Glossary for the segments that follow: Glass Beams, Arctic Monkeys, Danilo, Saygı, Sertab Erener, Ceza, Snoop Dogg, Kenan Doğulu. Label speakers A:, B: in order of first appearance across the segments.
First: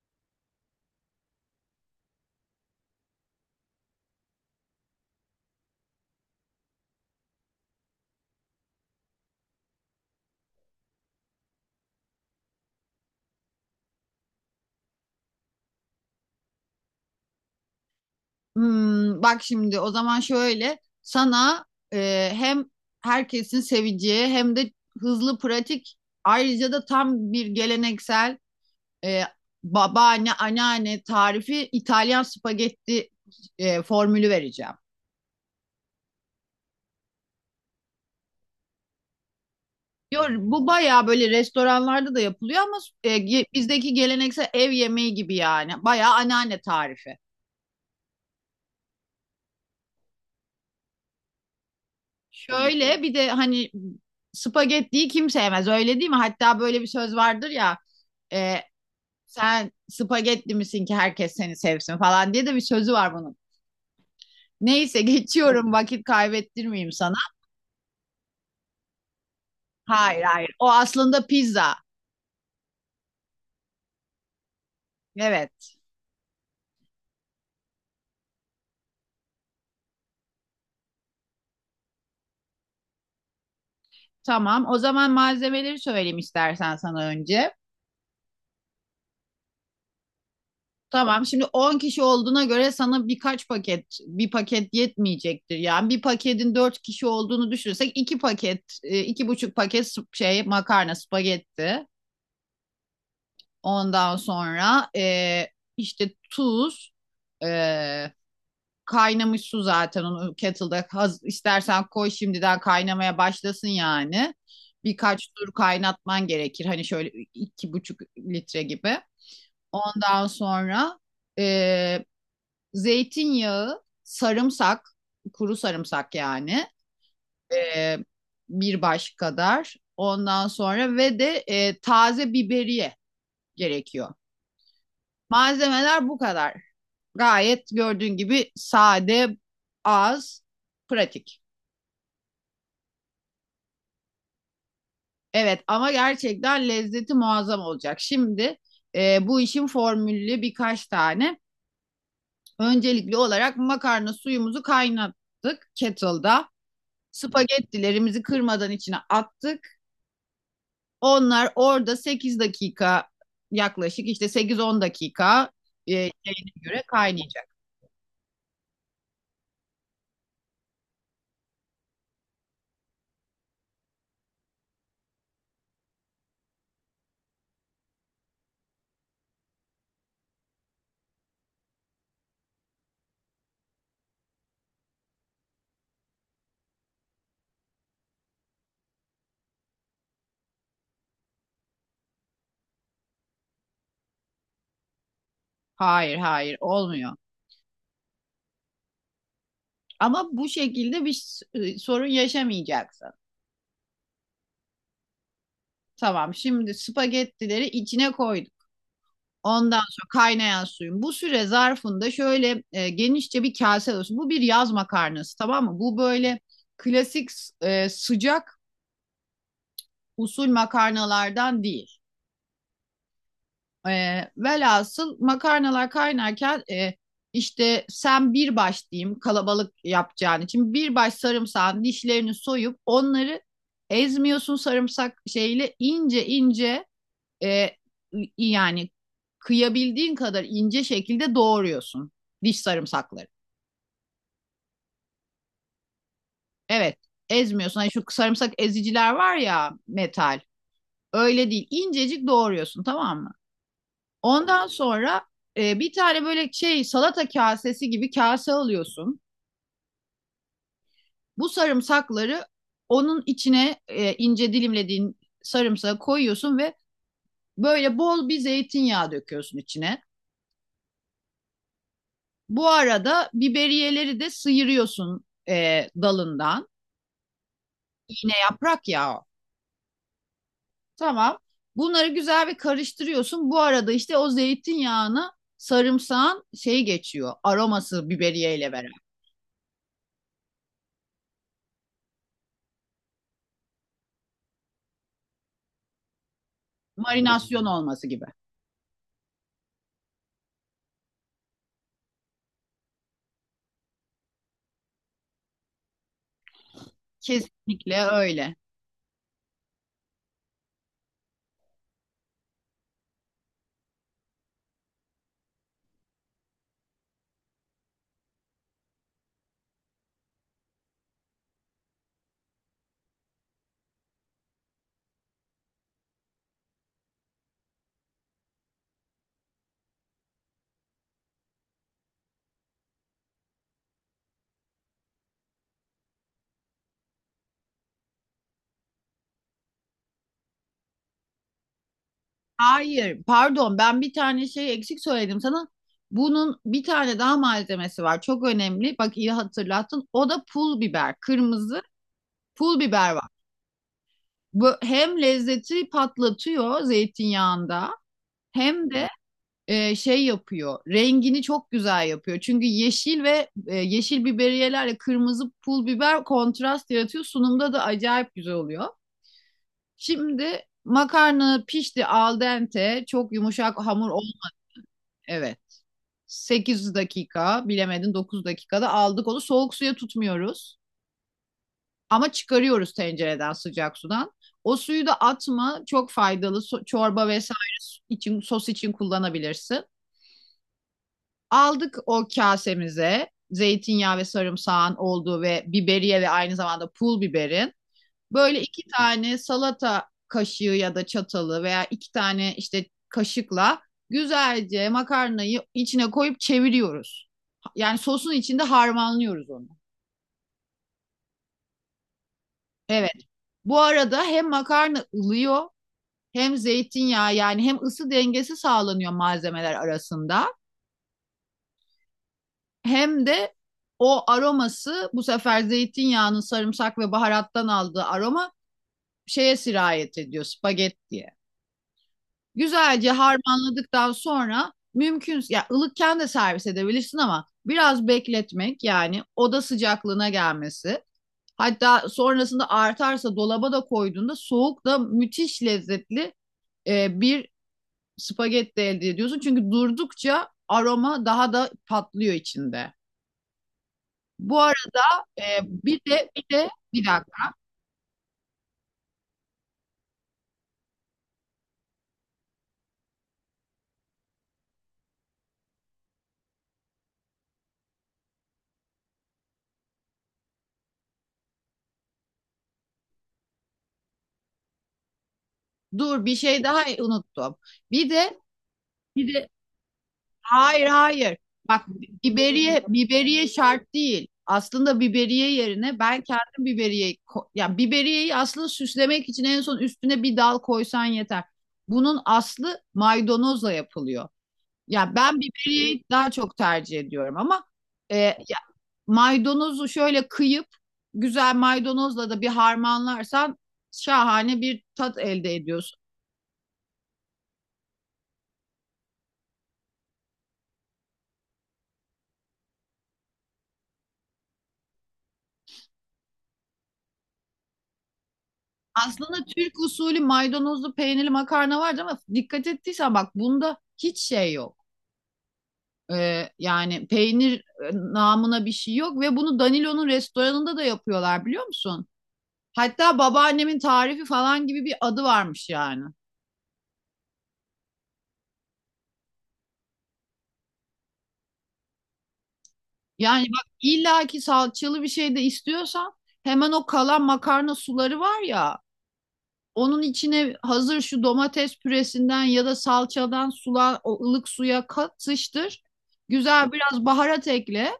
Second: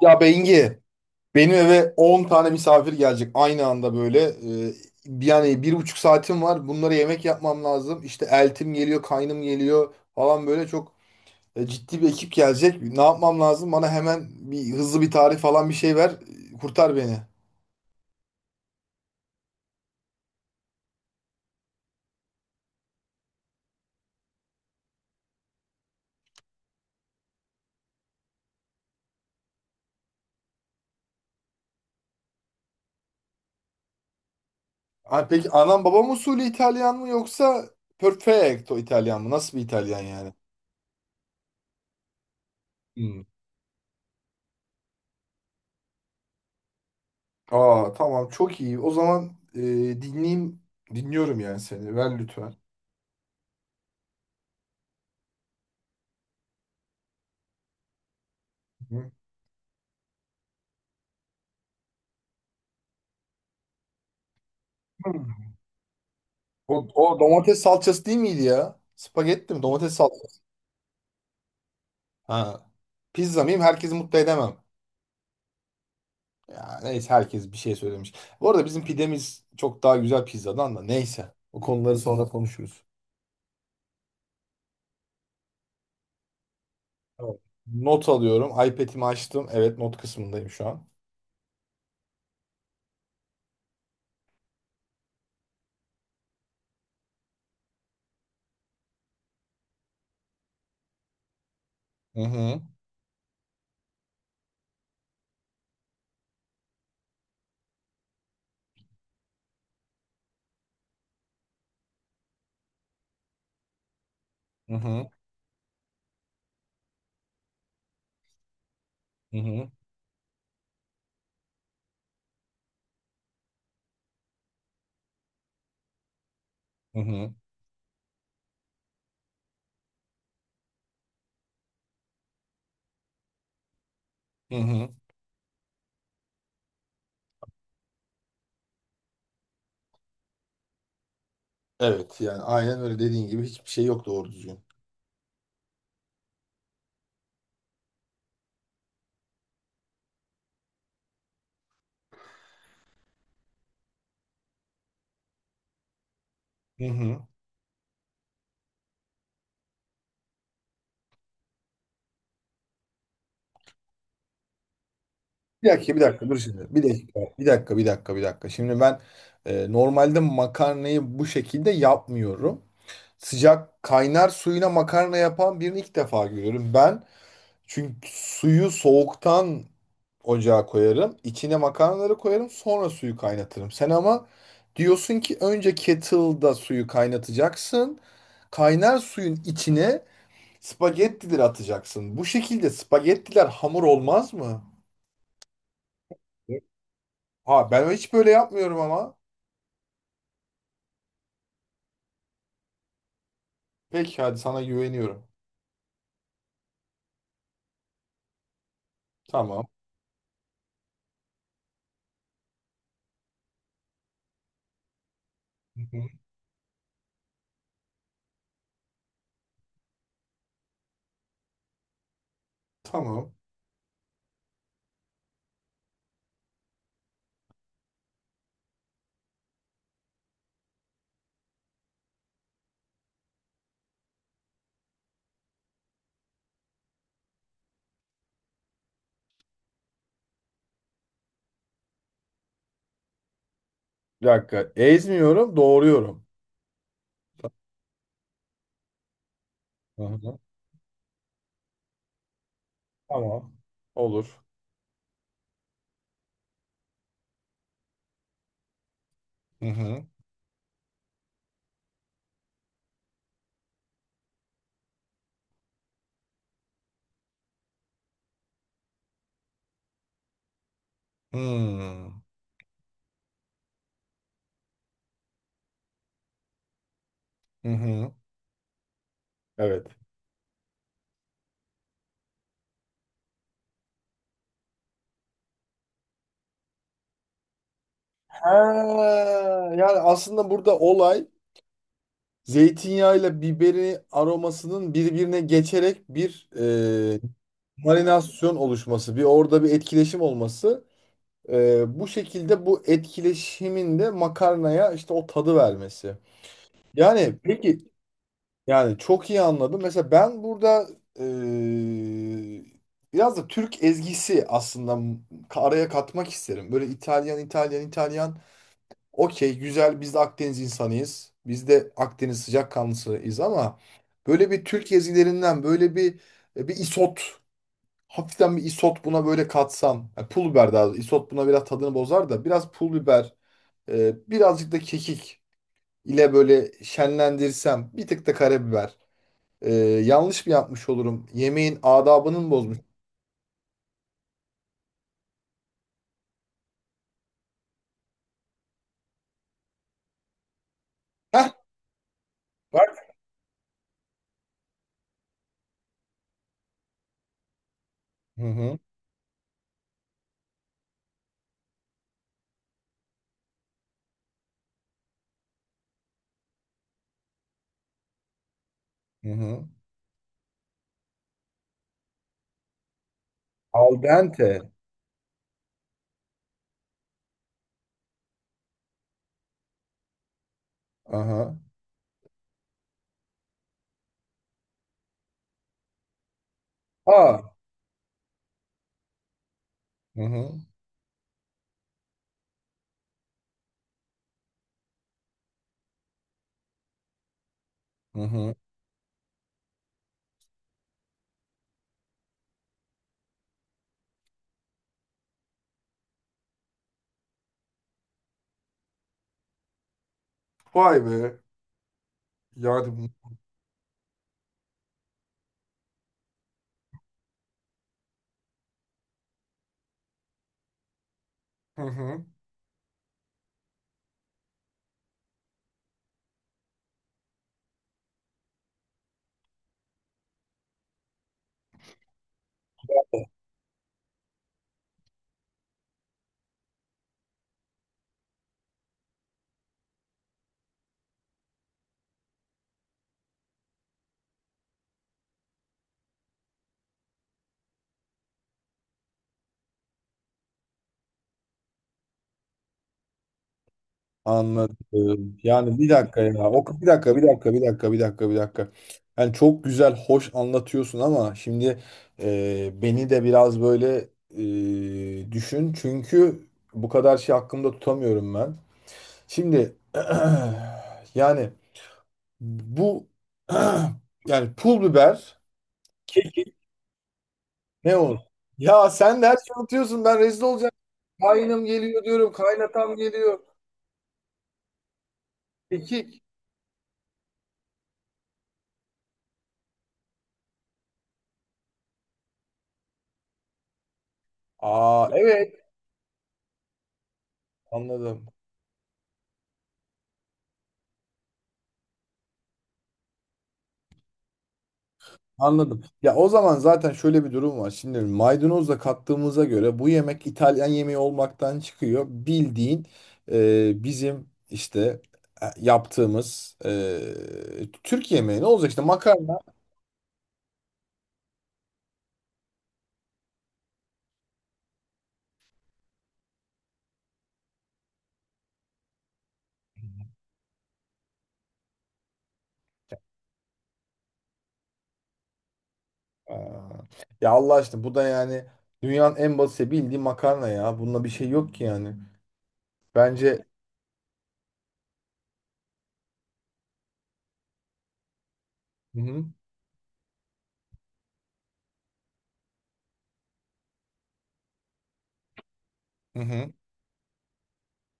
A: Ya Bengi, benim eve 10 tane misafir gelecek aynı anda böyle. Ee, Yani 1,5 saatim var. Bunlara yemek yapmam lazım. İşte eltim geliyor, kaynım geliyor falan böyle çok ciddi bir ekip gelecek. Ne yapmam lazım? Bana hemen bir hızlı bir tarif falan bir şey ver. Kurtar beni.
B: Hmm. Bak şimdi o zaman şöyle sana, hem herkesin seveceği hem de hızlı pratik, ayrıca da tam bir geleneksel e, babaanne anneanne tarifi İtalyan spagetti formülü vereceğim.
A: Ha, peki anam babam usulü İtalyan mı yoksa perfecto İtalyan mı? Nasıl bir İtalyan
B: Diyor,
A: yani?
B: bu bayağı böyle restoranlarda da yapılıyor ama
A: Hmm.
B: bizdeki geleneksel ev yemeği gibi, yani bayağı anneanne tarifi.
A: Aa, tamam, çok iyi. O zaman dinleyeyim. Dinliyorum yani seni. Ver lütfen.
B: Şöyle bir de, hani spagettiyi kim sevmez, öyle değil mi? Hatta böyle bir söz vardır ya. E, sen spagetti misin ki herkes seni sevsin falan diye de bir sözü var bunun. Neyse,
A: Hı.
B: geçiyorum, vakit
A: O,
B: kaybettirmeyeyim
A: o
B: sana.
A: domates salçası değil miydi ya? Spagetti mi? Domates
B: Hayır
A: salçası.
B: hayır, o aslında pizza.
A: Ha. Pizza mıyım? Herkesi mutlu edemem.
B: Evet,
A: Ya neyse, herkes bir şey söylemiş. Bu arada bizim pidemiz çok daha güzel pizzadan da, neyse. O konuları sonra konuşuruz.
B: tamam. O zaman malzemeleri söyleyeyim istersen sana
A: Tamam.
B: önce.
A: Not alıyorum. iPad'imi açtım. Evet, not kısmındayım şu an.
B: Tamam, şimdi 10 kişi olduğuna göre sana birkaç paket, bir paket yetmeyecektir. Yani bir paketin 4 kişi olduğunu düşünürsek 2 paket, 2,5 paket şey makarna spagetti.
A: Hı hı.
B: Ondan sonra işte tuz, e, kaynamış su, zaten onu kettle'da istersen koy şimdiden kaynamaya başlasın yani.
A: Hı hı.
B: Birkaç tur kaynatman gerekir. Hani şöyle 2,5 litre gibi.
A: Hı hı.
B: Ondan sonra e, zeytinyağı, sarımsak, kuru sarımsak yani
A: Hı hı.
B: e, bir baş kadar. Ondan sonra ve de taze biberiye gerekiyor.
A: Hı hı.
B: Malzemeler bu kadar. Gayet gördüğün gibi sade, az, pratik.
A: Evet, yani aynen öyle dediğin gibi hiçbir şey yok doğru düzgün.
B: Evet, ama gerçekten lezzeti muazzam olacak. Şimdi bu işin formülü birkaç tane. Öncelikli olarak makarna suyumuzu kaynattık kettle'da.
A: Hı hı.
B: Spagettilerimizi kırmadan içine attık. Onlar orada 8 dakika, yaklaşık işte 8-10 dakika
A: Bir dakika, bir dakika, dur
B: şeyine
A: şimdi. Bir
B: göre
A: dakika, bir
B: kaynayacak.
A: dakika, bir dakika, bir dakika. Şimdi ben normalde makarnayı bu şekilde yapmıyorum. Sıcak kaynar suyuna makarna yapan birini ilk defa görüyorum. Ben çünkü suyu soğuktan ocağa koyarım. İçine makarnaları koyarım, sonra suyu kaynatırım. Sen ama diyorsun ki önce kettle'da suyu kaynatacaksın. Kaynar suyun içine spagettileri atacaksın. Bu şekilde spagettiler hamur olmaz mı?
B: Hayır hayır, olmuyor.
A: Ha, ben hiç böyle yapmıyorum ama.
B: Ama bu şekilde bir sorun yaşamayacaksın.
A: Peki, hadi sana güveniyorum.
B: Tamam, şimdi spagettileri içine koyduk.
A: Tamam.
B: Ondan sonra kaynayan suyun. Bu süre zarfında şöyle genişçe bir kase olsun. Bu bir yaz makarnası, tamam mı?
A: Hı hı.
B: Bu böyle klasik, sıcak usul makarnalardan değil.
A: Tamam.
B: E, velhasıl makarnalar kaynarken işte sen bir baş diyeyim, kalabalık yapacağın için bir baş sarımsağın dişlerini soyup onları ezmiyorsun, sarımsak şeyle ince ince, e, yani kıyabildiğin kadar ince şekilde doğruyorsun diş sarımsakları.
A: Bir dakika. Ezmiyorum, doğruyorum.
B: Evet, ezmiyorsun. Hani şu sarımsak eziciler var ya,
A: Hı hı.
B: metal. Öyle değil. İncecik doğruyorsun, tamam mı?
A: Tamam. Olur.
B: Ondan sonra bir tane böyle şey salata kasesi gibi kase alıyorsun.
A: Hı hı.
B: Bu sarımsakları onun içine, ince dilimlediğin sarımsağı koyuyorsun ve böyle bol bir zeytinyağı döküyorsun içine.
A: Hmm.
B: Bu arada biberiyeleri de sıyırıyorsun dalından.
A: Hı hı.
B: İğne yaprak ya o.
A: Evet.
B: Tamam. Bunları güzel bir karıştırıyorsun. Bu arada işte o zeytinyağını sarımsağın şey geçiyor. Aroması
A: Ha,
B: biberiye beraber.
A: yani aslında burada olay zeytinyağıyla biberin aromasının birbirine geçerek bir
B: Marinasyon olması gibi.
A: marinasyon oluşması, bir orada bir etkileşim olması. Bu şekilde bu etkileşimin de makarnaya işte o tadı vermesi. Yani peki,
B: Kesinlikle öyle.
A: yani çok iyi anladım. Mesela ben burada eee, biraz da Türk ezgisi aslında araya katmak isterim. Böyle İtalyan İtalyan İtalyan, okey, güzel, biz de Akdeniz insanıyız. Biz de Akdeniz sıcakkanlısıyız ama böyle bir Türk ezgilerinden böyle bir isot, hafiften bir isot buna böyle katsam. Yani pul biber, daha doğrusu. İsot buna biraz tadını bozar da biraz pul biber, birazcık da kekik ile böyle şenlendirsem, bir tık da karabiber. Yanlış mı yapmış olurum? Yemeğin adabını mı bozmuş?
B: Hayır, pardon, ben bir tane şey eksik söyledim sana. Bunun bir tane daha malzemesi var. Çok önemli. Bak, iyi hatırlattın. O da pul biber.
A: Heh,
B: Kırmızı pul
A: bak.
B: biber var. Bu hem lezzeti patlatıyor zeytinyağında,
A: Hı hı,
B: hem de şey yapıyor. Rengini çok güzel yapıyor. Çünkü yeşil ve yeşil biberiyelerle kırmızı pul biber kontrast yaratıyor. Sunumda da acayip güzel oluyor.
A: hı hı.
B: Şimdi makarna pişti, al dente. Çok yumuşak
A: Al
B: hamur ol.
A: dente.
B: Evet. 8 dakika, bilemedin 9 dakikada aldık onu. Soğuk suya tutmuyoruz.
A: Aha.
B: Ama çıkarıyoruz tencereden, sıcak sudan. O suyu da atma, çok faydalı. Çorba
A: Aa.
B: vesaire için, sos için kullanabilirsin.
A: Hı hı,
B: Aldık o kasemize, zeytinyağı ve sarımsağın olduğu ve biberiye ve aynı zamanda pul biberin.
A: hı hı.
B: Böyle iki tane salata kaşığı ya da çatalı, veya iki tane işte kaşıkla güzelce makarnayı içine koyup çeviriyoruz. Yani sosun içinde harmanlıyoruz onu.
A: Vay be. Yani
B: Evet. Bu arada hem makarna ılıyor, hem zeytinyağı yani, hem ısı dengesi sağlanıyor malzemeler arasında,
A: hı hı.
B: hem de o aroması bu sefer zeytinyağının sarımsak ve baharattan aldığı aroma şeye sirayet ediyor, spagettiye. Güzelce harmanladıktan sonra mümkün ya, ılıkken de servis edebilirsin ama biraz bekletmek, yani oda sıcaklığına gelmesi, hatta sonrasında artarsa dolaba da koyduğunda soğuk da müthiş lezzetli bir spagetti elde ediyorsun. Çünkü durdukça aroma daha da patlıyor içinde. Bu
A: Anladım.
B: arada
A: Yani bir
B: bir
A: dakika
B: de
A: ya.
B: bir
A: O,
B: de
A: bir
B: bir
A: dakika, bir dakika,
B: dakika.
A: bir dakika, bir dakika, bir dakika. Yani çok güzel, hoş anlatıyorsun ama şimdi beni de biraz böyle düşün. Çünkü bu kadar şey hakkımda tutamıyorum ben. Şimdi yani bu yani pul biber
B: Dur, bir şey daha unuttum.
A: ne
B: Bir
A: olur?
B: de
A: Ya sen de
B: bir
A: her
B: de
A: şeyi unutuyorsun. Ben rezil olacağım.
B: hayır hayır.
A: Kaynım
B: Bak,
A: geliyor diyorum.
B: biberiye
A: Kaynatam geliyor.
B: biberiye şart değil. Aslında biberiye yerine ben
A: Kekik.
B: kendim biberiye ya biberiyeyi aslında süslemek için en son üstüne bir dal koysan yeter. Bunun aslı maydanozla yapılıyor.
A: Aa,
B: Ya ben
A: evet.
B: biberiyeyi daha çok tercih ediyorum ama
A: Anladım.
B: e, maydanozu şöyle kıyıp güzel maydanozla da bir harmanlarsan şahane bir tat elde
A: Anladım.
B: ediyorsun.
A: Ya o zaman zaten şöyle bir durum var. Şimdi maydanozla kattığımıza göre bu yemek İtalyan yemeği olmaktan çıkıyor. Bildiğin bizim işte yaptığımız Türk yemeği, ne olacak işte makarna?
B: Aslında Türk usulü maydanozlu peynirli makarna vardı ama dikkat ettiysen bak, bunda hiç şey yok. Yani peynir namına bir şey yok ve bunu Danilo'nun restoranında da yapıyorlar, biliyor musun? Hatta babaannemin tarifi falan gibi bir adı varmış yani.
A: Aa. Ya Allah aşkına, bu da yani dünyanın en basit bildiği makarna ya. Bununla bir şey yok ki yani. Bence,
B: Yani bak, illaki salçalı bir şey de istiyorsan, hemen o kalan makarna suları var ya,
A: hı hı.
B: onun içine hazır şu domates püresinden ya da salçadan sula, ılık suya katıştır.
A: Hı hı.
B: Güzel biraz baharat ekle.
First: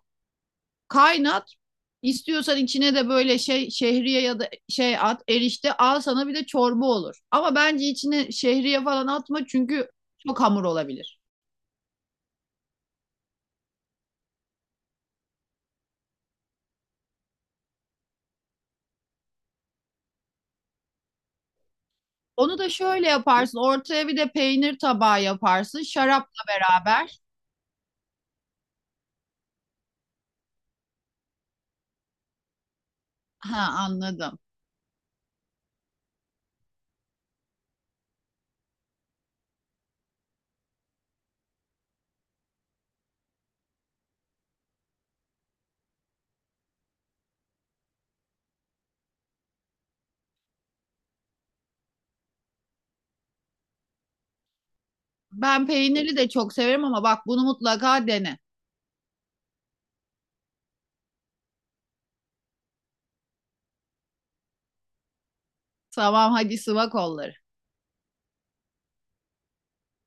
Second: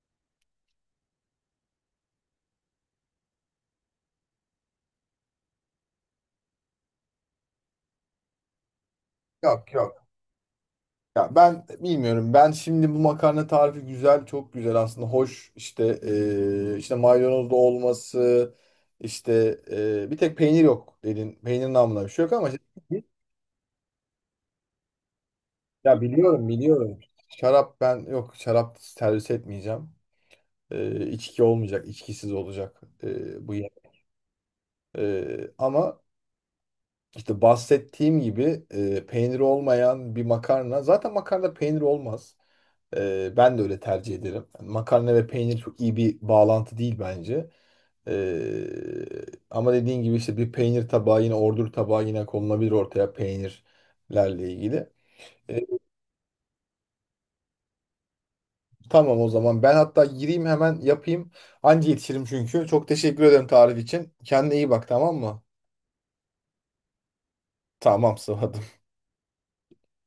B: Kaynat. İstiyorsan içine de böyle şey şehriye ya da şey at, erişte, al sana bir de çorba olur. Ama bence içine şehriye falan atma
A: Yok,
B: çünkü
A: yok.
B: çok hamur olabilir.
A: Ya ben bilmiyorum. Ben şimdi bu makarna tarifi güzel, çok güzel aslında. Hoş, işte işte maydanozlu olması, işte, bir tek peynir yok dedin. Peynir namına bir şey yok ama
B: Onu da şöyle yaparsın. Ortaya bir de peynir tabağı yaparsın,
A: ya
B: şarapla
A: biliyorum, biliyorum.
B: beraber.
A: Şarap, ben yok, şarap servis etmeyeceğim. İçki olmayacak, içkisiz olacak, bu
B: Ha,
A: yemek.
B: anladım.
A: Ama İşte bahsettiğim gibi peyniri olmayan bir makarna. Zaten makarna peynir olmaz. Ben de öyle tercih ederim. Yani makarna ve peynir çok iyi bir bağlantı değil bence. E, Ama dediğin gibi işte bir peynir tabağı yine, ordur tabağı yine konulabilir ortaya peynirlerle ilgili. E,
B: Ben peyniri de çok severim ama bak, bunu mutlaka dene.
A: tamam, o zaman ben hatta gireyim, hemen yapayım. Anca yetişirim çünkü. Çok teşekkür ederim tarif için. Kendine iyi bak, tamam mı?
B: Tamam, hadi sıva kolları.
A: Tamam, sıvadım.